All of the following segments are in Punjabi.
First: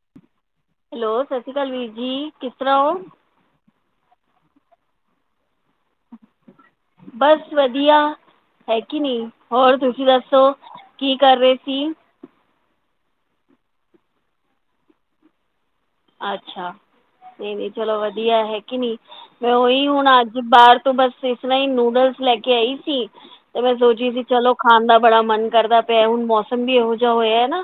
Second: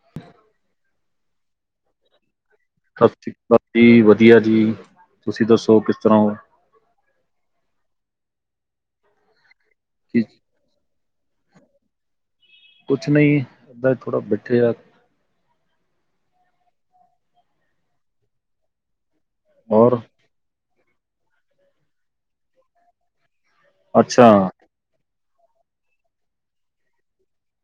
[inaudible] ਹੈਲੋ, ਸਤਿ ਸ੍ਰੀ ਅਕਾਲ ਵੀਰ ਜੀ, ਕਿਸ ਤਰ੍ਹਾਂ ਹੋ? ਬਸ ਜੀ ਵਧੀਆ ਜੀ, ਤੁਸੀ ਦੱਸੋ ਕਿਸ ਤਰਾਂ ਓ? ਬਸ ਵਧੀਆ ਹੈ ਕਿ ਨਹੀਂ, ਹੋਰ ਤੁਸੀ ਕਿ ਦੱਸੋ? ਕੀ ਕਰ ਰਹੇ ਸੀ? ਕੁਛ ਨਹੀ, ਬਸ ਥੋੜਾ ਬੈਠੇ ਆ। ਅੱਛਾ, ਏ ਵੀ ਚਲੋ ਵਧੀਆ ਹੈ ਕਿ ਨੀ, ਮੈਂ ਓਹੀ ਹੋਰ ਹੁਣ ਅੱਜ ਬਾਹਰ ਤ ਬਸ ਇਸ ਤਰਾ ਈ ਨੂਡਲਸ ਲੈ ਕੇ ਆਈ ਸੀ, ਤੇ ਮੈਂ ਸੋਚੀ ਰਹੀ ਸੀ ਅੱਛਾ ਚਲੋ ਖਾਣ ਦਾ ਬੜਾ ਮਨ ਕਰਦਾ ਪਿਆ, ਹੁਣ ਮੌਸਮ ਵੀ ਏਹੋ ਜੇਹਾ ਹੋਇਆ ਨਾ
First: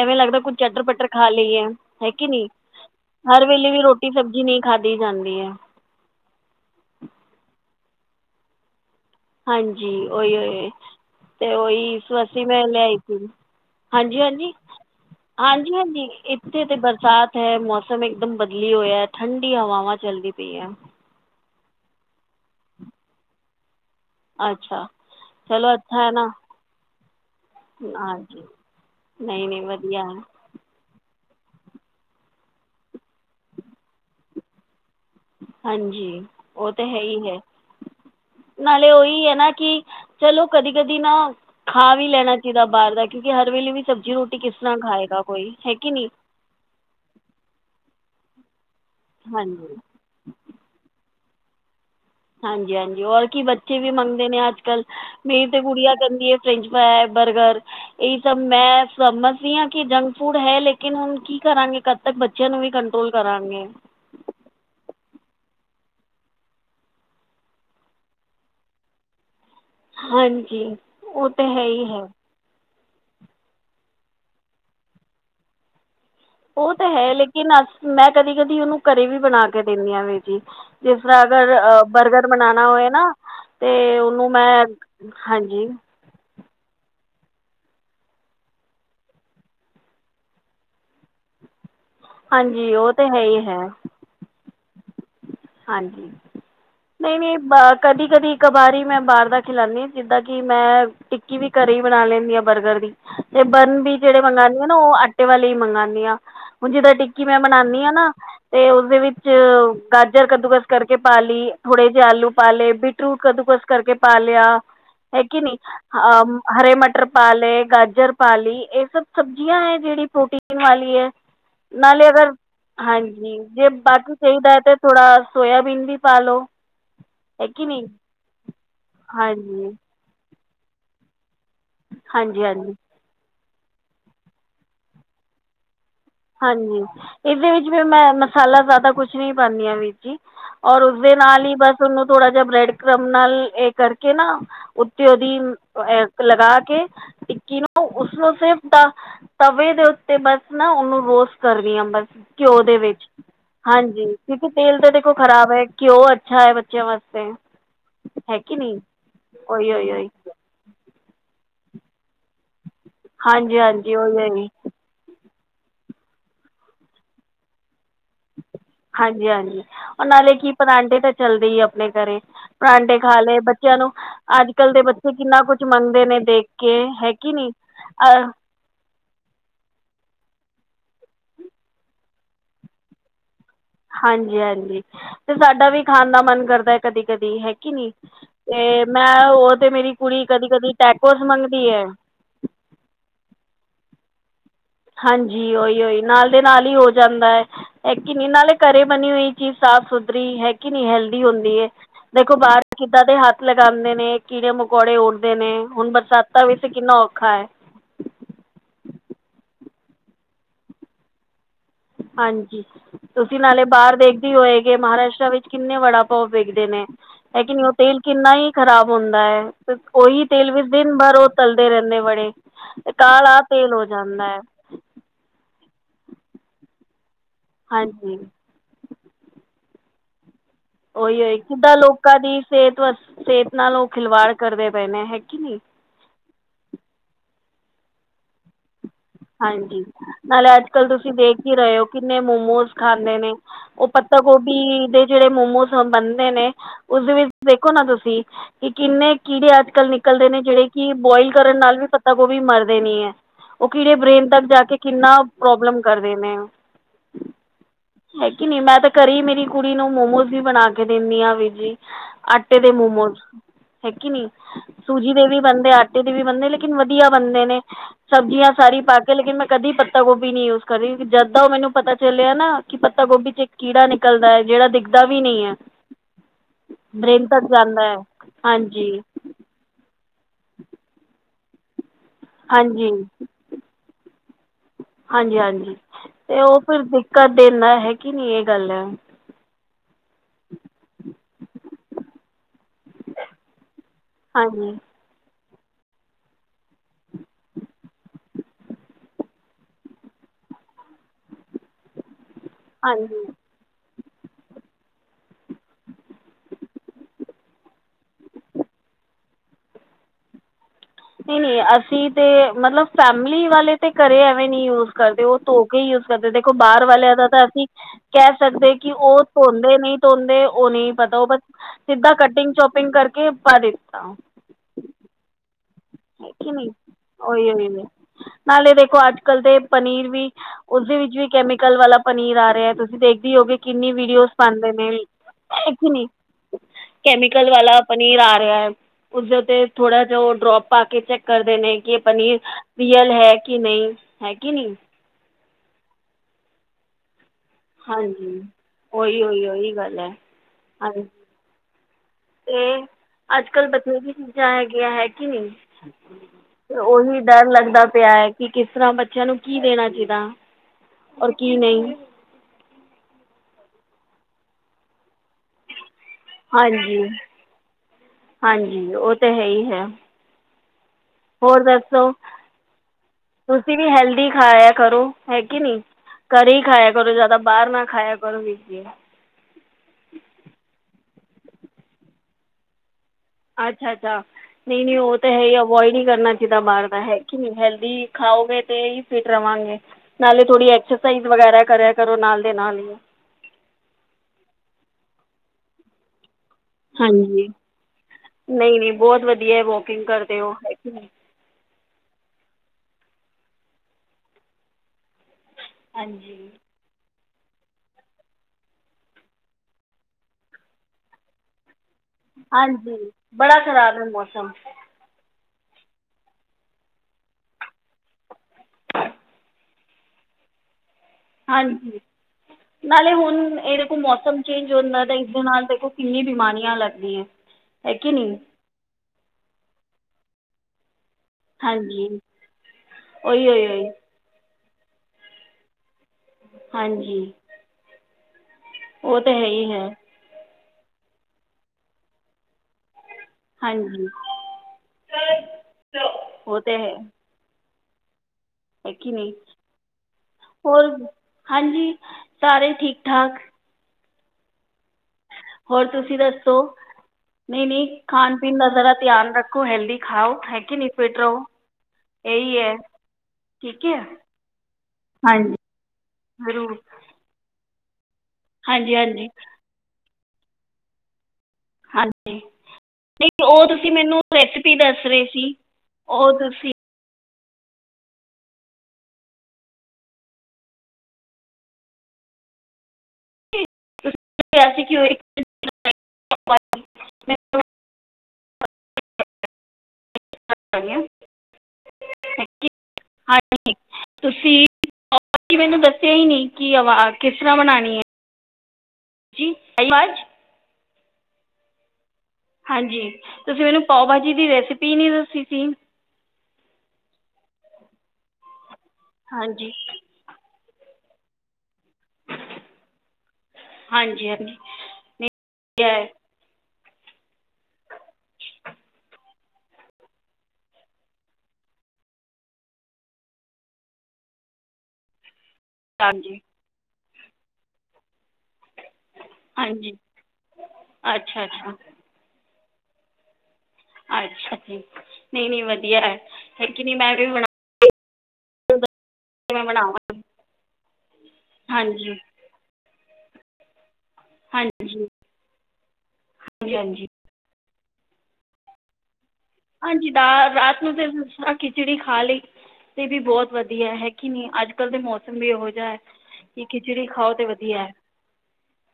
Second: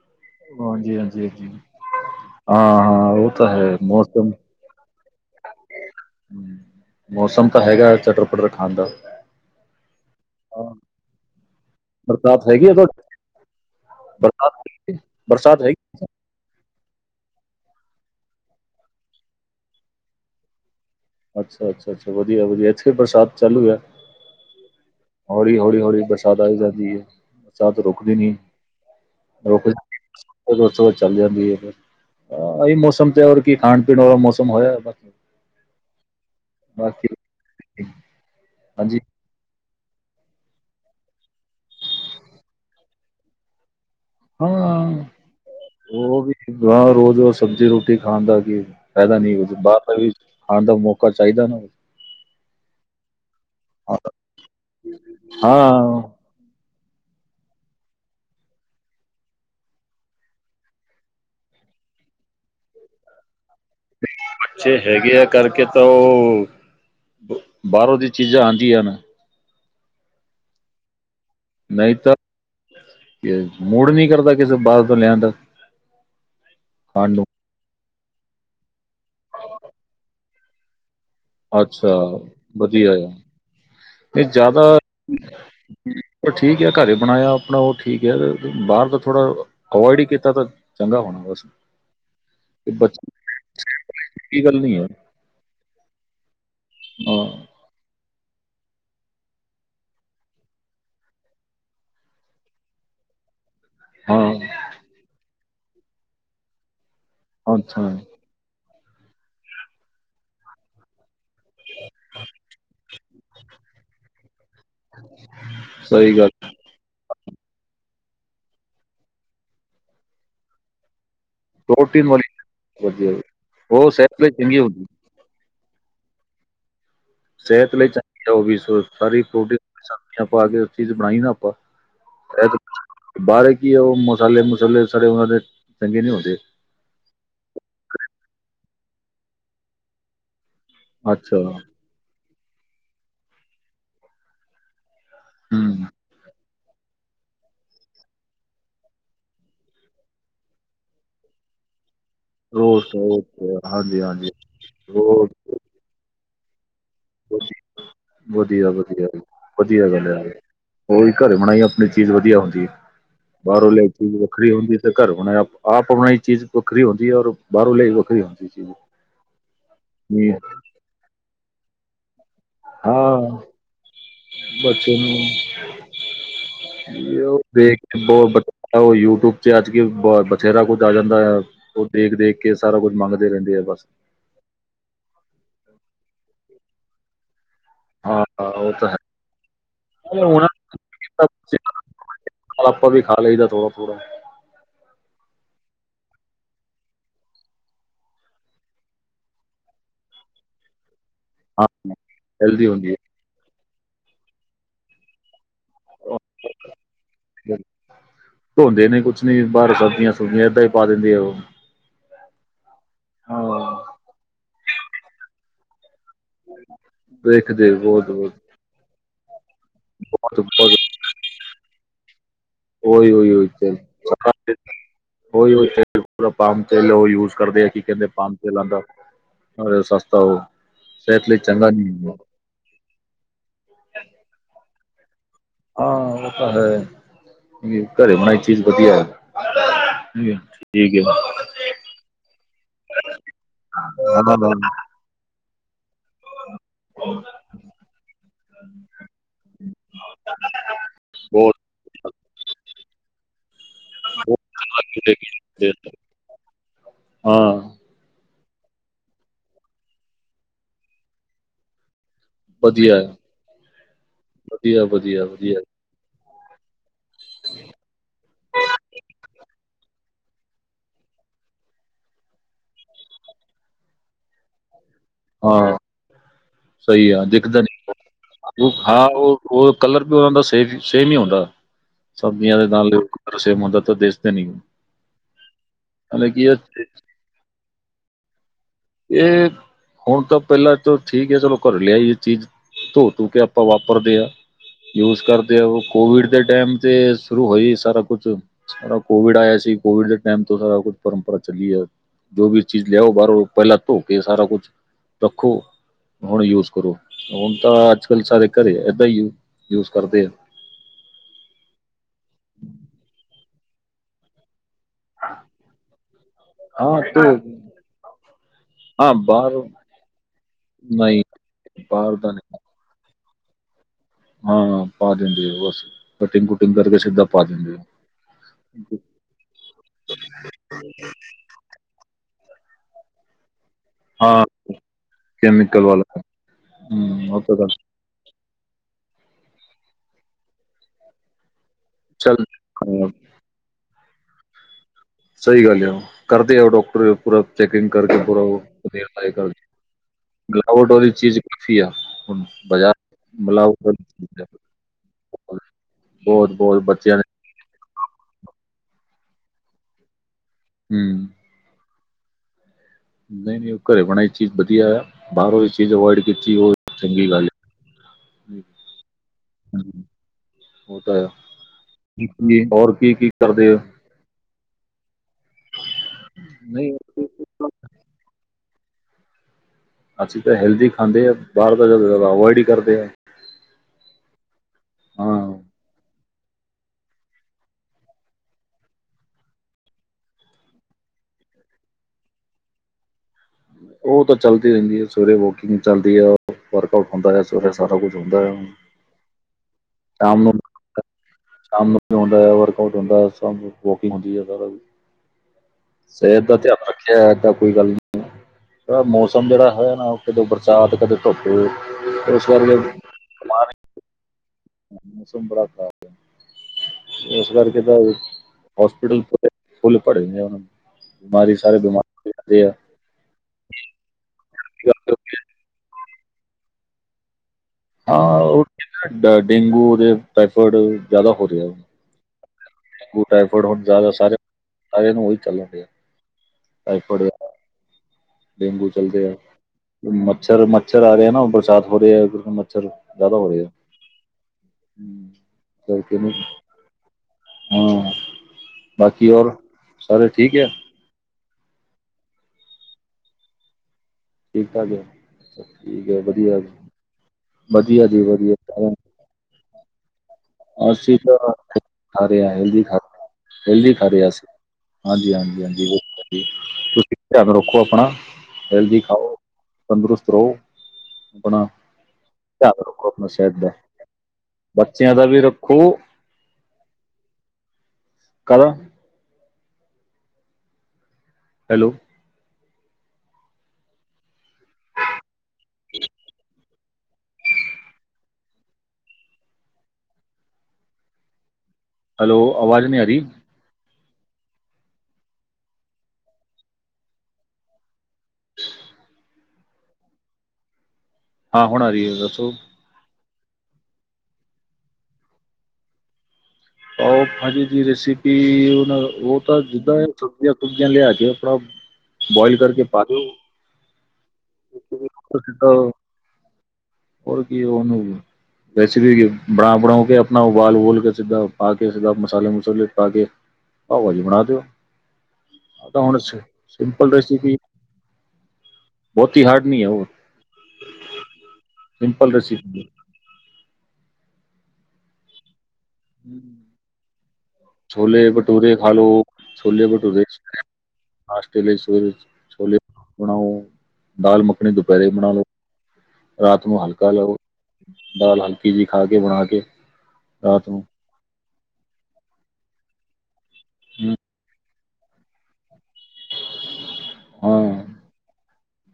ਐਵੇਂ ਲੱਗਦਾ ਕੁੱਛ ਹਾਂਜੀ ਚੱਟਰ-ਪੱਟਰ ਹਾਂਜੀ ਖਾ ਹਾਂਜੀ ਲਇਏ। ਹੈ ਕੇ ਨਹੀ ਹਾਂ ਹਾਂ ਉਹ ਹਰ ਤਾਂ ਵੇਲੇ ਹੈ ਵੀ ਰੋਟੀ ਮੌਸਮ ਸਬਜੀ ਨਈ ਖਾਧੀ ਜਾਂਦੀ ਐ। ਮੌਸਮ ਤਾ ਹੈਗਾ ਚਟਰ-ਪਟਰ ਖਾਣ ਦਾ। ਹਾਂਜੀ, ਓਇਓ ਹਾਂ ਏ- ਤੇ ਓਈ ਸਵਸੀ ਬਰਸਾਤ ਮੈ ਹੈਗੀ ਆ ਲਿਆਈ ਤੁਹਾਡੇ ਸੀ, ਹਾਂਜੀ-ਹਾਂਜੀ। ਬਰਸਾਤ ਹੈਗੀ ਬਰਸਾਤ ਆਜੀ ਹੈਗੀ ਉਡੀਕ ਕੇ- ਏੱਥੇ ਤੇ ਬਰਸਾਤ ਹੈ, ਮੌਸਮ ਇਕਦਮ ਬਦਲੀ ਹੋਇਆ, ਠੰਡੀ ਹਵਾਵਾਂ ਚਲਦੀ ਪਈਐ। ਅੱਛਾ-ਅੱਛਾ-ਅੱਛਾ। ਵਧੀਆ-ਵਧੀਆ ਇੱਥੇ ਵੀ ਬਰਸ਼ਾਤ ਚਾਲੂ ਐ। ਅੱਛਾ। ਚਲੋ ਹੋੜੀ-ਹੋਲੀ-ਹੋਲੀ ਅੱਛਾ ਹੈ ਨਾ ਬਰਸਾਤ ਆਈ ਜਾਂਦੀ ਏ, ਬਰਸਾਤ ਰੁਕਦੀ ਨੀ। ਨਹੀ-ਨਹੀ ਵਧੀਆ। ਫੋ ਬਸ ਓ ਚੱਲ ਜਾਂਦੀ ਏ। ਅ ਏਹੀ ਮੌਸਮ ਤੇ ਓਰ ਕੀ ਖਾਣ- ਪੀਣ ਵਾਲਾ ਮੌਸਮ ਹੋਇਆ ਹਾਂਜੀ, ਓਹ ਤਾਂ ਹੈ ਬਾਕੀ ਹੀ ਹੈ। ਨਾਲੇ ਹਾਂਜੀ ਓਹੀ ਐ ਨਾ ਕਿ ਚਲੋ ਕਦੀ-ਕਦੀ ਨਾ ਖਾ ਵੀ ਲੈਣਾ ਚਾਹੀਦਾ ਬਾਰ ਦਾ ਕਿਓਕਿ ਹਰ ਵੇਲੇ ਵੀ ਸਬਜੀ-ਰੋਟੀ ਕਿਸ ਤਰਾ ਖਾਏਗਾ ਕੋਈ, ਹੈ ਕਿ ਨਹੀ। ਵਾ, ਰੋਜ-ਰੋਜ ਸਬਜੀ-ਰੋਟੀ ਖਾਣ ਦਾ ਵੀ੍ਰਫੈਦਾ ਨੀ ਕੁੱਝ ਹਾਂਜੀ ਬਾਰ ਦਾ ਵੀ ਖਾਣ ਦਾ ਮੌਕਾ ਚਾਈਦਾ ਨਾ ਹਾਂਜੀ-ਹਾਂਜੀ, ਹੋਰ ਕੀ ਬੱਚੇ ਵੀ ਮੰਗਦੇ ਨੇ ਅੱਜ-ਕੱਲ, ਮੇਰੀ ਤੇ ਗੁੜੀਆ ਹਾਂ, ਕੰਹਿਦੀ ਏ ਫ੍ਰੇਚ ਫਾਅਰ, ਬਰਗਰ ਇ ਸਭ ਮੈਂ ਸਮਝਦੀ ਆ ਕਿ ਜੰਕ ਫੂਡ ਹੈ ਲੇਕਿਨ ਹੁਣ ਕੀ ਕਰਾਂਗੇ ਕ ਦ ਤੱਕ ਬੱਚਿਆਂ ਨੂੰ ਵੀ ਕੰਟਰੋਲ ਕਰਾਂਗੇ। ਬਈ ਬੱਚੇ ਹੈਗੇ ਆ ਕਰਕੇ ਤਾ ਓ ਬਾਰੋਂ ਦੀ ਚੀਜਾ ਆਂਦਿਆਂ ਅਨ। ਹਾਂਜੀ। ਉਹ ਤਾਂ ਹੈ ਹੀ ਨਈ ਹੈ ਤਾਂ, ਮੂੜ ਨਈ ਕਰਦਾ ਕਿਸੇ ਬਾਰ ਤੋ ਲਿਆਣ ਦਾ। ਓਹ ਤਾ ਖਾਣ ਹੈ ਨੂੰ ਲੇਕਿਨ ਅ ਮੈਂ ਕਦੀ-ਕਦੀ ਓਨੂੰ ਕਰੇ ਵੀ ਬਣਾ ਕੇ ਦੇਣੀ ਆ ਵੀਰ ਜੀ। ਜਿਸ ਤਰਾ ਅਗਰ ਅ ਅੱਛਾ ਬਰਗਰ ਬਨਾਣਾ ਹੋਏ ਵਧੀਆ ਆ ਨਾ, ਤੇ ਇਹ ਓਨੂੰ ਜ਼ਿਆਦਾ ਮੈਂ ਹਾਂਜੀ। ਠੀਕ ਐ, ਘੱਰ ਹੀ ਬਣਾਇਆ ਆਪਣਾ ਓ ਠੀਕ ਐ, ਬਾਰ ਤਾ ਥੋੜਾ ਅਵੋਇਡ ਹੀ ਕੀਤਾ ਤਾਂ ਚੰਗਾ ਹੋਣਾ ਬਸ। ਹਾਂਜੀ, ਓ ਤੇ ਹੈ ਹੀ ਹੈ। ਚੰਗੀ ਗੱਲ ਨੀ ਐ। ਹਾਂਜੀ। ਹਾਂ ਨਈ-ਨਈ ਬਸ ਕਦੀ-ਕਦੀ ਕਬਾਰੀ ਮੈ ਬਾਰ ਦਾ ਖਿਲਾਣੀ ਆ ਜਿੱਦਾਂ ਕਿ ਮੈਂ ਟਿੱਕੀ ਵੀ ਘੱਰੇ ਈ ਬਨਾ ਲੈਣੀ ਆ ਬਰਗਰ ਵੀ। ਤੇ ਬਨ ਵੀ ਜੇੜੇ ਹਾਂ ਮੰਗਾਨੀ ਆ ਨਾ, ਓ ਆਟੇ ਵਾਲੇ ਈ ਮੰਗਾਨੀ ਆ। ਹੁਣ ਜਿਦਾ ਟਿੱਕੀ ਮੈਂ ਬਣਾਨੀ ਅੱਛਾ ਆ ਨਾ ਤੇ ਓਸਦੇ ਵਿੱਚ ਗਾਜ ਜਰ ਕੱਦੂਕਸ ਕਰਕੇ ਪਾ ਲਈ, ਥੋੜੇ ਜੇ ਆਲੂ ਪਾ ਲਏ, ਬੀਟਰੂਟ ਕੱਦੂਕਸ ਕਰਕੇ ਪਾ ਲਿਆ। ਹੈ ਕਿ ਨਈ, ਸਹੀ ਗੱਲ ਅ ਹਰੇ ਮਟਰ ਪਾ ਲਏ, ਗਾਜਰ ਪਾ ਲਈ, ਏਹ ਸਬ ਸਬਜੀਆ ਹੈ ਜੇੜੀ ਪ੍ਰੋਟੀਨ ਵਾਲੀ ਐ। ਪ੍ਰੋਟੀਨ ਨਾਲੇ ਅਗਰ, ਵਾਲੀ ਵਧੀਆ ਹੋਵੇ, ਹਾਂਜੀ ਜੇ ਉਹ ਬੱਚ ਸਿਹਤ ਲਈ ਜਾਈਦਾ ਚੰਗੀ ਤੇ ਹੁੰਦੀ ਲਾ ਸੋਯਾਬੀਨ ਵੀ ਪਾ ਲੋ ਸਿਹਤ ਲਈ ਚੰਗੀ ਉਹ ਵੀ ਸ ਸਾਰੀ ਪੋ੍ਟੀਨ ਹਾਂਜੀ ਸਬਜ਼ੀਆਂ ਪਾ ਕੇ ਚੀਜ਼ ਬਣਾਈ ਨਾ ਆਪਾਂ ਹਾਂਜੀ- ਸਿਹਤ ਹਾਂਜੀ। ਬਾਹਰ ਕੀ ਆ ਉਹ ਮਸਾਲੇ-ਮੁਸਾਲੇ ਸੜੇ ਉਹਨਾਂ ਦੇ ਚੰਗੇ ਨੀ ਹੁੰਦੇ ਹਾਂਜੀ ਇਹਦੇ ਵਿੱਚ ਵੀ ਮੈਂ ਮਸਾਲਾ ਜ਼ਿਆਦਾ ਕੁੱਛ ਨੀ ਪਾਂਦੀ ਹਾਂ ਵੀਰ ਜੀ ਔਰ ਉਸਦੇ ਅੱਛਾ ਨਾਲ ਹੀ ਬਸ ਉਹਨੂੰ ਥੋੜਾ ਜਹਾ ਬ੍ਰੈਡ ਕ੍ਰਮ ਨਾਲ ਇਹ ਕਰਕੇ ਨਾ ਉੱਤੇ ਉਹਦੀ ਹਮ ਲਗਾ ਕੇ ਕਿਨ ਉਸਨੂੰ ਸਿਰਫ ਤਵੇ ਦੇ ਉੱਤੇ ਬਸ ਨਾ ਉਹਨੂੰ ਰੋਸ ਕਰਣੀ ਆ ਬਸ ਘਿਓ ਦੇ ਵਿੱਚ ਹਾਂਜੀ ਕਿਉਂਕਿ ਤੇਲ ਤਾਂ ਦੇਖੋ ਉਹ ਖ਼ਰਾਬ ਹੈ ਘਿਓ ਅੱਛਾ ਹੈ ਬੱਚਿਆਂ ਵਾਸਤੇ ਹੈ ਕਿ ਵਦੀਆ, ਨਹੀਂ ਵਦੀਆ-ਵਦੀਆ ਜੀ ਉਹੀ ਵਦੀਆ ਉਹੀ ਗੱਲ ਉਹੀ ਐ। ਓਹੀ ਘਰੇ ਬਣਾਈ ਅਪਣੀ ਚੀਜ਼ ਵਦੀਆ ਹੁੰਦੀ ਏ ਹਾਂਜੀ ਬਾਹਰੋਂ ਲਿਆ ਹਾਂਜੀ ਚੀਜ਼ ਉਹੀ ਉਹੀ ਵੱਖਰੀ ਹੁੰਦੀ ਤੇ ਘਰ ਬਨਾਯਾ। ਆਪ ਬਨਾਈ ਚੀਜ ਵੱਖਰੀ ਹੁੰਦੀ ਐ ਓਰ ਬਾਰੋਂ ਲਿਯਾਈ ਵੱਖਰੀ ਹੁੰਦੀ ਚੀਜ਼। ਹਾਂਜੀ, ਹਾਂਜੀ, ਓ ਜੀ ਨਾਲੇ ਕੀ ਪਰਾਂਡੇ ਤਾਂ ਚੱਲਦੇ ਈ ਅਪਣੇ ਘਰੇ ਪਰਾਂਟੇ ਹਾਂ ਖਾ ਲਏ, ਬੱਚੇਆਂ ਨੂੰ ਅੱਜ-ਕੱਲ ਦੇ ਬੱਚੇ ਕਿੰਨਾ ਕੁਜ ਮੰਗਦੇ ਨੇ ਦੇਖ ਕੇ, ਹੈ ਕਿ ਨੀ। ਇਕ ਬੋ ਬਹੁਤ ਉਹ ਯੂਟਿਊਬ ਤੇ ਅੱਜ ਕੀ ਬਹੁਤ ਬਥੇਰਾ ਕੁੱਝ ਆ ਜੁੜ ਜਾਂਦਾ ਐ ਉਹ ਦੇਖ ਦੇਖ ਕੇ ਸਾਰਾ ਕੁੱਝ ਮੰਗਦੇ ਰਹਿੰਦੇ ਆ ਬਸ ਹਾਂਜੀ, ਹਾਂਜੀ ਤੇ ਸਾਡਾ ਵੀ ਖਾਣ ਦਾ ਮਨ ਕਰਦੇ ਕਦੀ-ਕਦੀ ਹੈ ਕੇ ਨੀ, ਹਾਂ ਉਹ ਤੇ ਤਾਂ ਹੈ ਮੈਂ ਉਹ ਤੇ ਮੇਰੀ ਕੁੜੀ ਹੁਣ ਕਦੀ-ਕਦੀ ਟੈਕੋਸ ਮੰਗਦੀ ਐ। ਆਪਾਂ ਵੀ ਖਾ ਲਈਦਾ ਥੋੜਾ-ਥੋੜਾ। ਹਾਂਜੀ, ਓਈ-ਓਈ ਨਾਲ ਦੇ ਨਾਲ ਈ ਹੋ ਜਾਂਦਾ ਐ ਐਕ ਈ ਨੀ ਨਾਲੇ ਘਰੇ ਬਣੀ ਹੋਈ ਚੀਜ਼ ਸਾਫ਼ ਸੁਥਰੀ ਹੈ ਕੀ ਨੀ ਹੈਲਦੀ ਹੁੰਦੀ ਹਾਂ ਏ ਦੇਖੋ ਬਾਹਰ ਹੈਲਦੀ ਹੁੰਦੀ ਹੈ। ਕਿੱਦਾਂ ਦੇ ਹੱਥ ਲਗਾਂਦੇ ਨੇ, ਕੀੜੇ ਮਕੌੜੇ ਉੜਦੇ ਨੇ ਹੁਣ ਬਰਸਾਤਾਂ ਵਿਸ ਕਿੰਨਾ ਔਖਾ ਐ। ਧੋਂਦੇ ਨੇ ਕੁਛ ਨੀ ਬਾਹਰ ਸਬਜ਼ੀਆਂ ਸੁਬਜ਼ੀਆਂ ਏਦਾਂ ਈ ਪਾ ਦਿੰਦੇ ਆ ਉਹ ਹਾਂਜੀ, ਤੁਸੀਂ ਨਾਲੇ ਹਾਂ ਬਾਹਰ ਵੇਖਦੇ ਹੋਏਗੇ ਮਹਾਰਾਸ਼ਟਰਾ ਵਿੱਚ ਕਿੰਨੇ ਵੜਾ ਪਾਓ ਵੇਕਦੇ ਨੇ ਲੇਕਿਨ ਦੇਖਦੇ ਉਹ ਤੇਲ ਬਹੁਤ-ਬਹੁਤ ਕਿੰਨਾ ਈ ਖ਼ਰਾਬ ਹੁੰਦਾ ਐ ਉਹੀ ਤੇਲ ਵੀ ਦਿਨ ਭਰ ਉਹ ਤਲਦੇ ਰਹਿੰਦੇ ਵੜੇ ਤੇ ਕਾਲਾ ਤੇਲ ਹੋ ਜਾਂਦਾ ਐ ਉਹੀ ਉਈ ਤੇਲ, ਪੂਰਾ ਪਾਮ ਤੇਲ ਉਹ ਯੂਜ ਕਰਦੇ ਐ, ਕੀ ਕਹਿੰਦੇ ਹਾਂਜੀ ਪਾ ਚਲਾਂਦਾ, ਸਸਤਾ ਹੋਊ ਉਹੀਏ ਕਿੱਦਾਂ ਲੋਕਾਂ ਦੀ ਸਿਹਤ ਵ ਸਿਹਤ ਨਾਲ ਉਹ ਖਿਲਵਾੜ ਕਰਦੇ ਪਏਣੇ ਹੈਕੀ ਨੀ ਹਾਂ ਉਹ ਤਾਂ ਹੈ, ਘਰੇ ਬਣਾਈ ਚੀਜ਼ ਵਦੀਆ ਐ। ਹਾਂਜੀ ਨਾਲੇ ਅੱਜ ਕੱਲ ਤੁਸੀਂ ਦੇਖ ਹੀ ਰਹੇ ਹੋ ਕਿੰਨੇ ਮੋਮੋਸ ਖਾਂਦੇ ਨੇ ਉਹ ਪੱਤਾ ਬਹੁਤ ਗੋਭੀ ਦੇ ਜਿਹੜੇ ਮੋਮੋਜ ਬਣਦੇ ਨੇ ਉਸਦੇ ਵਿੱਚ ਦੇਖੋ ਨਾ ਤੁਸੀਂ ਕਿ ਕਿੰਨੇ ਕੀੜੇ ਅੱਜ ਕੱਲ ਨਿਕਲਦੇ ਨੇ ਜਿਹੜੇ ਕਿ ਬੋਇਲ ਕਰਨ ਨਾਲ ਵੀ ਪੱਤਾ ਗੋਭੀ ਮਰਦੇ ਨੀ ਐ ਕੀੜੇ ਬ੍ਰੇਨ ਤੱਕ ਜਾ ਕੇ ਕਿੰਨਾ ਪ੍ਰੋਬਲਮ ਕਰਦੇ ਨੇ। ਆ। ਹੈ ਕੇ ਨੀ ਮੈਂ ਤਾਂ ਘਰੇ ਈ ਮੇਰੀ ਕੁੜੀ ਨੂੰ ਮੋਮੋਜ਼ ਵੀ ਬਣਾ ਕੇ ਦੇਣੀ ਆ ਵੀਰਜੀ ਆਟੇ ਦੇ ਵਧੀਆ ਹੈ ਮੋਮੋਜ਼ ਹੈ ਕੇ ਨੀ, ਵਧੀਆ ਸੂਜੀ ਵਧੀਆ ਦੇ ਵੀ ਵਧੀਆ ਬਣਦੇ ਆ ਟੇ ਦੇ ਵੀ ਬਨਦੇ ਲੇਕਿਨ ਵਧੀਆ ਬਨਦੇ ਨੇ ਸਬਜ਼ੀਆਂ ਸਾਰੀ ਪਾ ਕੇ ਲੇਕਿਨ ਮੈਂ ਕਦੀ ਪੱਤਾ ਗੋਭੀ ਨੀ ਯੂਜ ਕਰਹੀ ਜਦ ਦਾ ਉਹ ਮੈਨੂੰ ਪਤਾ ਚੱਲਿਆ ਨਾ ਕਿ ਪੱਤਾ ਗੋਭੀ ਚ ਇੱਕ ਕੀੜਾ ਨਿਕਲਦਾ ਐ ਜਿਹੜਾ ਦਿਖ ਦਾਂ ਵੀ ਨਈ ਐ, ਹਾਂ ਸਹੀ ਆ ਬ੍ਰੇਨ ਤੱਕ ਜਾਂਦਾ ਐ, ਹਾਂਜੀ ਓਰ ਕਲਰ ਵੀ ਉਹਨਾਂ ਦਾ ਸੇ ਸੇਮ ਈ ਹੁੰਦਾ ਸਬਜ਼ੀਆਂ ਦੇ ਹਾਂਜੀ, ਨਾਲ ਕਲਰ ਸੇਮ ਹੁੰਦਾ ਤਾਂ ਦੇਖਦੇ ਨਹੀਂ ਹਾਂਜੀ-ਹਾਂਜੀ ਤੇ ਹਾਲਾਂਕਿ ਉਹ ਫਿਰ ਇਹ ਕਰਦੇ ਇੰਨਾ ਹੈ ਕਿ ਨੀ ਇਹ ਗੱਲ ਐ ਇਹ ਹੁਣ ਤਾਂ ਪਹਿਲਾਂ ਤੋ ਠੀਕ ਐ ਚਲੋ ਘਰ ਲਿਆਈਏ ਚੀਜ਼ ਧੋ ਧੂ ਕੇ ਆਪਾਂ ਵਾਪਰਦੇ ਆ ਹਾਂਜੀ ਯੂਜ ਕਰਦੇ ਆ ਓ, ਕੋਵਿਡ ਦੇ ਟਾਈਮ ਤੇ ਸ਼ੁਰੂ ਹੋਈ ਸਾਰਾ ਕੁਜ ਸਾਰਾ ਕੋਵਿਡ ਆਇਆ ਸੀ ਕੋਵਿਡ ਦੇ ਟਾਈਮ ਤੋਂ ਸਾਰਾ ਕੁਝ ਪਰੰਪਰਾ ਚੱਲੀ ਐ, ਜੋ ਵੀ ਚੀਜ਼ ਲਿਆਓ ਹਾਂਜੀ ਬਾਹਰੋਂ ਪਹਿਲਾਂ ਧੋ ਕੇ ਸਾਰਾ ਕੁਛ ਰੱਖੋ। ਹੁਣ ਯੂਜ ਕਰੋ ਹੁਣ ਤਾਂ ਅੱਜ ਕੱਲ ਸਾਰੇ ਘਰੇ ਏਦਾਂ ਹੀ ਯੂ ਯੂਜ ਕਰਦੇ ਆ। ਵਰਤੀ ਨੀ ਏ ਅਸੀਂ ਤੇ ਮਤਲਬ ਫੈਮਲੀ ਵਾਲੇ ਤੇ ਘਰੇ ਐਵੇਂ ਨੀ ਯੂਜ ਕਰਦੇ ਉਹ ਧੋ ਕੇ ਈ ਯੂਜ ਕਰਦੇ, ਦੇਖੋ ਬਾਹਰ ਹਾਂ ਵਾਲਿਆਂ ਦਾ ਤੇ ਤਾਂ ਅਸੀਂ ਕਹਿ ਸਕਦੇ ਕਿ ਹਾਂ ਉਹ ਬਾਹਰ ਧੋਂਦੇ, ਨਈ ਧੋਂਦੇ, ਉਹ ਨਈ ਪਤਾ ਨਹੀਂ ਉਹ ਬਸ ਸਿੱਧਾ ਬਾਹਰ ਦਾ ਕਟਿੰਗ ਨਹੀਂ ਚੋਪਿੰਗ ਕਰਕੇ ਪਾ ਦਿੱਤਾ। ਹਾਂ ਪਾ ਦਿੰਦੇ ਓ ਬਸ, ਹੈ ਕਿ ਨਹੀਂ ਕਟਿੰਗ-ਕੁਟਿੰਗ ਕਰਕੇ ਸਿੱਧਾ ਪਾ ਉਹੀ ਉਹੀ ਦਿੰਦੇ ਓ। ਉਹੀ ਨਾਲੇ ਦੇਖੋ ਅੱਜ-ਕੱਲ ਦੇ ਪਨੀਰ ਵੀ ਉਸਦੇ ਵਿੱਚ ਵੀ ਕੈਮੀਕਲ ਵਾਲਾ ਪਨੀਰ ਆ ਰਿਆ, ਤੁਸੀਂ ਦੇਖਦੇ ਹੋਗੇ ਕਿੰਨੀ ਵੀ ਵੀਓਸ ਹਾਂ ਪਾਂਦੇ ਨੇ, ਹੈ ਕੈਮੀਕਲ ਕੇ ਨੀ, ਵਾਲਾ ਹਮ ਉਹ ਕੈਮੀਕਲ ਤਾਂ ਗੱਲ ਵਾਲਾ ਪਨੀਰ ਆ ਰਿਹਾ ਹੈ ਉਸਦੇ ਉੱਤੇ ਥੋੜਾ ਜਿਹਾ ਉਹ ਡਰੋਪ ਪਾ ਕੇ ਚੈੱਕ ਕਰਦੇ ਨੇ ਕਿ ਪਨੀਰ ਚੱਲ ਰੀਅਲ ਹੈ ਕਿ ਨਹੀਂ ਹੈ ਕਿ ਨੀ। ਸਹੀ ਗੱਲ ਆ ਉਹ ਕਰਦੇ ਆ ਉਹ ਡਾਕਟਰ ਪੂਰਾ ਚੈਕਿੰਗ ਕਰਕੇ ਹਾਂਜੀ ਪੂਰਾ ਉਹੀ ਉਹੀ ਉਹੀ ਗੱਲ ਹੈ ਹਾਂਜੀ [unintelligible] ਹੁ ਅਤੇ ਬਜਾ ਅੱਜ ਕੱਲ ਬਥੇਰੀ ਚੀਜ਼ਾਂ ਹੈਗੀਆਂ ਹੈ ਕਿ ਨਹੀਂ ਬਹੁਤ ਤੇ ਬਹੁਤ ਬੱਚਿਆਂ ਉਹੀ ਨੇ ਡਰ ਲੱਗਦਾ ਪਿਆ ਹੈ ਕਿ ਕਿਸ ਤਰ੍ਹਾਂ ਬੱਚਿਆਂ ਨੂੰ ਕੀ ਦੇਣਾ ਚਾਹੀਦਾ। ਹਮ ਹੋਰ ਕੀ ਨਹੀ। ਨਹੀ-ਨਹੀ ਉਹ ਘਰੇ ਉਹ ਬਣਾਈ ਚੀਜ਼ ਵਧੀ ਆ ਬਾਹਰ ਇਹ ਚੀਜ਼ ਅਵੋਇਡ ਕੀਤੀ ਉਹ ਚੰਗੀ ਗੱਲ ਐ। ਹਾਂਜੀ-ਹਾਂਜੀ ਉਹ ਤਾਂ ਹੈ ਹੀ ਹੈ। ਹੂੰ, ਉਹ ਤਾਂ ਹੋਰ ਦੱਸੋ ਹੈ। ਹੋਰ ਕੀ ਕੀ ਕਰਦੇ ਤੁਸੀਂ ਹੋ ਵੀ ਹੈਲਦੀ ਖਾਇਆ ਕਰੋ। ਹੈ ਕਿ ਨੀ ਘਰੇ ਹੀ ਖਾਇਆ ਕਰੋ ਨਹੀਂ ਜਾਦਾ ਬਾਹਰ ਨਾ ਖਾਇਆ ਕਰੋ ਵੀਰ ਜੀ। ਅਸੀਂ ਤਾਂ ਹੈਲਦੀ ਖਾਂਦੇ ਆ ਬਾਹਰ ਤਾਂ ਜਾਦਾ-ਜਾਦਾ ਅਵੋਇਡ ਹੀ ਕਰਦੇ ਆ। ਅੱਛਾ-ਅੱਛਾ ਨਹੀ-ਨਹੀ ਉਹ ਤਾਂ ਹਾਂ ਹੈ ਅਵੋਇਡ ਹੀ ਕਰਨਾ ਦਾ ਮਾਰਦਾ ਹੈ ਕਿ ਨਹੀਂ ਹੈਲਦੀ ਖਾਓਗੇ ਤੇ ਹੀ ਫਿਟ ਰਵਾਂਗੇ। ਨਾਲੇ ਥੋੜ੍ਹੀ ਐਕਸਰਸਾਈਜ਼ ਵਗੈਰਾ ਕਰਿਆ ਕਰੋ ਨਾਲ ਦੇ ਨਾਲ ਹੀ। ਉਹ ਤਾਂ ਚੱਲਦੀ ਰਹਿੰਦੀ ਹੈ ਸਵੇਰੇ ਵੋਕਿੰਗ ਚੱਲਦੀ ਹੈ। ਵਰਕ ਆਊਟ ਹੁੰਦਾ ਹੈ ਹਾਂਜੀ ਸਵੇਰੇ ਸਾਰਾ ਕੁਛ ਹੁੰਦਾ ਹੈ ਨਹੀਂ ਨਹੀਂ ਬਹੁਤ ਵਧੀਆ ਵੋਕਿੰਗ ਕਰਦੇ ਸ਼ਾਮ ਨੂੰ ਹੋ ਹੈ ਕਿ ਨਹੀਂ ਸ਼ਾਮ ਨੂੰ ਵੀ ਹੁੰਦਾ ਹੈ ਵਰਕ ਆਊਟ ਹੁੰਦਾ ਸ਼ਾਮੀ ਵੋਕਿੰਗ ਹੁੰਦੀ ਹੈ ਸਾਰਾ ਸਿਹਤ ਹਾਂਜੀ ਦਾ ਧਿਆ ਅੱਛਾ ਏਦਾਂ ਕੋਈ ਗੱਲ ਨੀ ਮੌਸਮ ਜਿਹੜਾ ਹੈ ਨਾ ਕਦੇ ਬਰਸਾਤ ਕਦੇ ਧੁੱਪ ਇਸ ਕਰਕੇ ਹਾਂਜੀ [inaudible] ਬੜਾ ਖਰਾਬ ਹੈ ਮੌਸਮ ਮੌਸਮ ਬੜਾ ਖਰਾਬ [unintelligible] ਇਸ ਕਰਕੇ ਤਾਂ ਹੋਸਪਿਟਲ ਤਾਂ ਫੁੱਲ ਭਰੇ ਨੇ। ਬਿਮਾਰੀ ਸਾਰੇ ਹਾਂਜੀ ਬਿਮਾਰ ਜਾਂਦੇ ਆ। ਨਾਲੇ ਹੁਣ ਇਹ ਦੇਖੋ ਮੌਸਮ ਚੇਂਜ ਹੁੰਦਾ ਤਾਂ ਇਸਦੇ ਨਾਲ ਦੇਖੋ ਕਿੰਨੀ ਬਿਮਾਰੀਆਂ ਲੱਗਦੀਆਂ। ਹੈ ਕਿ ਨਹੀਂ ਹਾਂ [inaudible] ਡੇਂਗੂ ਜਾਦਾ ਹੋ ਰਿਹਾ। ਹਾਂਜੀ ਡੇਂਗੂ, ਉਹੀ ਟਾਈਫਾਈਡ ਉਹੀ ਹੁਣ ਉਹੀ ਜਾਦਾ ਸਾਰੇ ਸਾਰਿਆਂ ਨੂੰ ਉਹੀ ਚੱਲਣ ਡਿਆ। ਹਾਂਜੀ ਟਾਈਫੋਇਡ ਆ ਡੇਂਗੂ ਚੱਲ ਉਹ ਤਾਂ ਰਿਹਾ ਹੈ ਹੀ ਹੈ ਮੱਛਰ-ਮੱਛਰ ਆ ਰਹੇ ਨਾ ਬਰਸਾਤ ਹੋ ਰਹੀ ਹੈ ਉਧਰ ਫ ਮੱਛਰ ਜ਼ਿਆਦਾ ਹੋ ਰਾਹੀਆ ਹਾਂਜੀ [unintelligible] ਤੇ ਹੈ। ਹਾਂ ਹੈ ਕਿ ਬਾਕੀ ਨਹੀਂ ਹੋਰ, ਸਾਰੇ ਠੀਕ ਹੈ। ਹੋਰ ਹਾਂਜੀ ਸਾਰੇ ਠੀਕ ਠਾਕ। ਠੀਕ-ਠਾਕ ਹੈ। ਹੋਰ ਠੀਕ ਤੁਸੀਂ ਹੈ ਵਧੀਆ ਦੱਸੋ ਨਹੀ-ਨਹੀ ਵਧੀਆ ਜੀ ਖਾਣ ਵਧੀਆ ਪੀਣ ਦਾ ਜ਼ਰਾ ਧਿਆਨ ਰੱਖ ਕੋ ਹੈਲਦੀ ਖਾਓ। ਕਿ ਨਹੀਂ ਅਸੀਂ ਫਿਟ ਰਹੋ ਤਾਂ [unintelligible] ਇਹੀ ਹੈ ਹੈਲਦੀ ਠੀਕ ਹੈ ਖਾ ਰਏ ਆ ਅਸੀਂ। ਹਾਂਜੀ ਹਾਂਜੀ-ਹਾਂਜੀ-ਹਾਂਜੀ ਜ਼ਰੂਰ [unintelligible] ਤਿਆਨ ਰੱਖੋ ਅਪਣਾ, ਹਾਂਜੀ ਹੈਲਦੀ ਹਾਂਜੀ ਖਾਓ, ਤੰਦਰੁਸਤ ਰੋ। ਅਪਣਾ, ਹਾਂਜੀ ਤਿਆਨ ਰੱਖੋ ਅਪਣਾ ਨਹੀਂ ਸੇਹਤ ਉਹ ਦਾ, ਤੁਸੀਂ ਮੈਨੂੰ ਰੈਸਪੀ ਦੱਸ ਬੱਚਿਆਂ ਰਹੇ ਦਾ ਵੀ ਸੀ ਰੱਖੋ ਉਹ ਤੁਸੀਂ ਕਾਰਾ ਹੈਲੋ [inaudible] [inaudible] ਹੈਲੋ ਹੈ ਆਵਾਜ਼ ਨਹੀਂ ਆ ਰਹੀ। ਕਿ ਤੁਸੀਂ ਮੈਨੂੰ ਦੱਸਿਆ ਹੀ ਨਹੀਂ ਕਿ ਆਵਾ ਕਿਸ ਤਰ੍ਹਾਂ ਬਣਾਣੀ ਹੈ। ਜੀ ਆਈ ਆਵਾਜ਼। ਹਾਂ ਹੁਣ ਆ ਰਹੀ ਹੈ, ਦੱਸੋ? ਹਾਂਜੀ ਤੁਸੀਂ ਮੈਨੂੰ ਪਾਓ ਭਾਜੀ ਦੀ ਰੈਸਪੀ ਨੀ ਦੱਸੀ ਸੀ। ਪਾਓ, ਹਾਂਜੀ ਜੀ ਰੈਸਿਪੀ, ਉਹ ਨਾ, ਉਹ ਤਾਂ ਹਾਂਜੀ ਜਿੱਦਾਂ ਏ। ਸਬਜ਼ੀਆਂ ਸੁਬਜ਼ੀਆਂ ਲਿਆ ਕੇ ਉਪਰੋ, ਬੋਇਲ ਕਰਕੇ ਪਾ ਦਓ। ਹਾਂਜੀ ਹਾਂਜੀ ਨਹੀਂ [unintelligible] ਹੈ ਹੋਰ ਕੀ ਉਹਨੂੰ ਵੀ। ਵੈਸੇ ਵੀਗੇ ਬਣਾ ਬੂਣੁ ਕੇ ਅਪਣਾ, ਉਬਾਲ ਉਬੂਲ ਕੇ ਸਿੱਧਾ ਪਾ ਕੇ ਸਿਦਾ, ਮਸਾਲੇ ਮਸੂਲੇ ਪਾ ਕੇ, ਪਾਓ ਭਾਜੀ ਬਣਾ ਦਿਓ। ਆ ਤਾਂ ਹੁਣ ਹਾਂਜੀ ਸਿੰਪਲ ਰੈਸਿਪੀ। ਬੋਹਤੀ ਹਾਰਡ ਨੀ ਹੈ ਹਾਂਜੀ ਔਹ, ਅੱਛਾ ਅੱਛਾ ਸਿੰਪਲ ਰੈਸਿਪੀ ਏ। ਅੱਛਾ ਜੀ, ਨਈ-ਨਈ ਵਦੀਆ ਏ, ਐਕਚੂਲੀ ਮੈਂ ਵੀ ਵੜਾ ਛੋਲੇ ਬਟੂਰੇ ਖਾ ਲੋ, ਮੈਂ ਛੋਲੇ ਬਣਾਵਾਂਗੀ ਭਟੂਰੇ, ਨਾਸ਼ਤੇ ਲਈ ਸਵੇਰੇ ਹਾਂਜੀ ਛੋਲੇ ਬਣਾਓ, ਦਾਲ ਮੱਖਣੀ ਹਾਂਜੀ ਦੁਪੇਰੇ ਬਣਾ ਲੋ। ਰਾਤ ਹਾਂਜੀ ਨੂੰ ਹਾਂਜੀ ਹਲਕਾ ਲੋ, ਦਾਲ ਹਲਕੀ ਜਿਈ ਖਾ ਕੇ, ਬਣਾ ਕੇ। ਹਾਂਜੀ ਦਾਲ, ਰਾਤ ਨੂੰ ਫਿਰ [unintelligible] ਖਿਚੜੀ ਖਾ ਲਈ, ਤੇ ਵੀ ਬੋਤ ਵਧੀਆ ਹੈ ਕਿ ਨਈ, ਅੱਜ ਕੱਲ ਦੇ ਮੌਸਮ ਵੀ ਇਹੋ ਜਿਹਾ ਹੈ, ਕਿ ਖਿਚੜੀ ਖਾਓ ਤੇ ਵਧੀਆ ਹੈ।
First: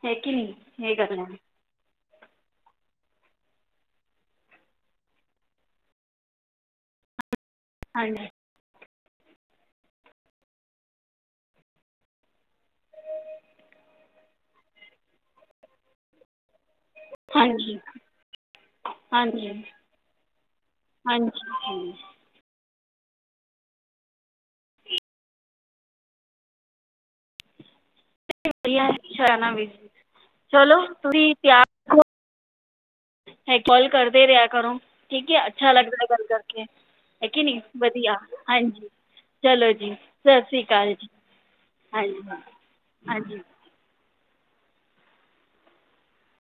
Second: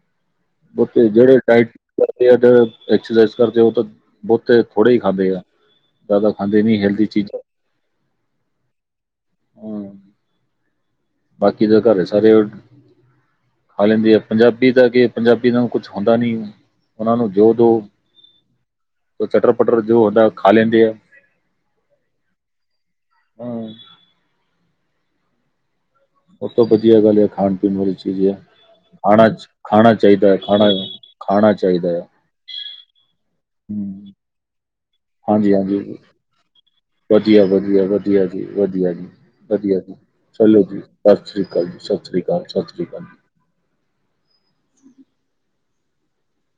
ਹੈ ਕਿ ਨੀ? ਬੋਤੇ ਜੇਹੜੇ ਡਾਈਟ ਕਰਦੇ ਆ, ਜਿਵੇੰ ਐਕਸਰਸਾਈਜ ਕਰਦੇ ਆ, ਉਹ ਤੇ ਬਹੋਤੇ ਥੋੜੇ ਹੀ ਖਾਂਦੇ ਆ। ਜਾਦਾ ਖਾਂਦੇ ਨੀ ਹੈਲਦੀ ਚੀਜ਼ਾਂ। [unintelligible] ਹੂੰ। ਬਾਕੀ ਤੇ ਘਰੇ ਸਾਰੇ ਖਾ ਲੈਂਦੇ ਆ, ਪੰਜਾਬੀ ਦਾ ਕੀ ਏ? ਪੰਜਾਬੀ ਨੂੰ ਕੁਛ ਹੁੰਦਾ ਨਈ ਏ। ਉਨ੍ਹਾਂ ਨੂੰ ਜੋ ਦੋ ਹਾਂਜੀ ਚੱਟਰ ਹਾਂਜੀ ਪੱਟਰ ਜੋ ਹੁੰਦਾ ਏ, ਖਾ ਲੈਂਦੇ ਆ। ਹਾਂਜੀ। ਹੂੰ। ਸਭ ਤੋਂ ਬਦੀਆ ਗੱਲ ਹੈ, ਏਹ ਖਾਣ ਪੀਣ ਵਾਲੀ ਚੀਜ਼। ਚੀਜ ਏ, ਵਧੀਆ ਖਾਣਾ, ਅੱਛਾ ਨਾ ਵੀ ਖਾਣਾ ਚਾਹੀਦਾ ਏ, ਖਾਣਾ, ਚਲੋ ਤੁਸੀਂ ਖਾਣਾ ਤਿਆਰ ਚਾਹੀਦਾ ਰੱਖੋ ਯਾ। ਹੈ ਕੋਲ ਕਰਦੇ ਰੇਹਾ ਕਰੋ, ਠੀਕ ਏ? ਅੱਛਾ ਲੱਗਦਾ ਏ ਗੱਲ ਕਰਕੇ। ਹੈ ਕਿ ਵਦੀਆ ਨਹੀਂ ਵਦੀਆ ਵਧੀਆ ਵਦੀਆ ਜੀ, ਹਾਂਜੀ ਵਦੀਆ ਜੀ, ਚਲੋ ਵਦੀਆ ਜੀ, ਸਤਿ ਚਲੋ ਸ਼੍ਰੀ ਜੀ। ਅਕਾਲ ਸਤਿ ਸ਼੍ਰੀ ਅਕਾਲ, ਸਤਿ ਸ਼੍ਰੀ ਹਾਂਜੀ ਅਕਾਲ, ਸਤਿ ਸ਼੍ਰੀ ਅਕਾਲ। ਹਾਂਜੀ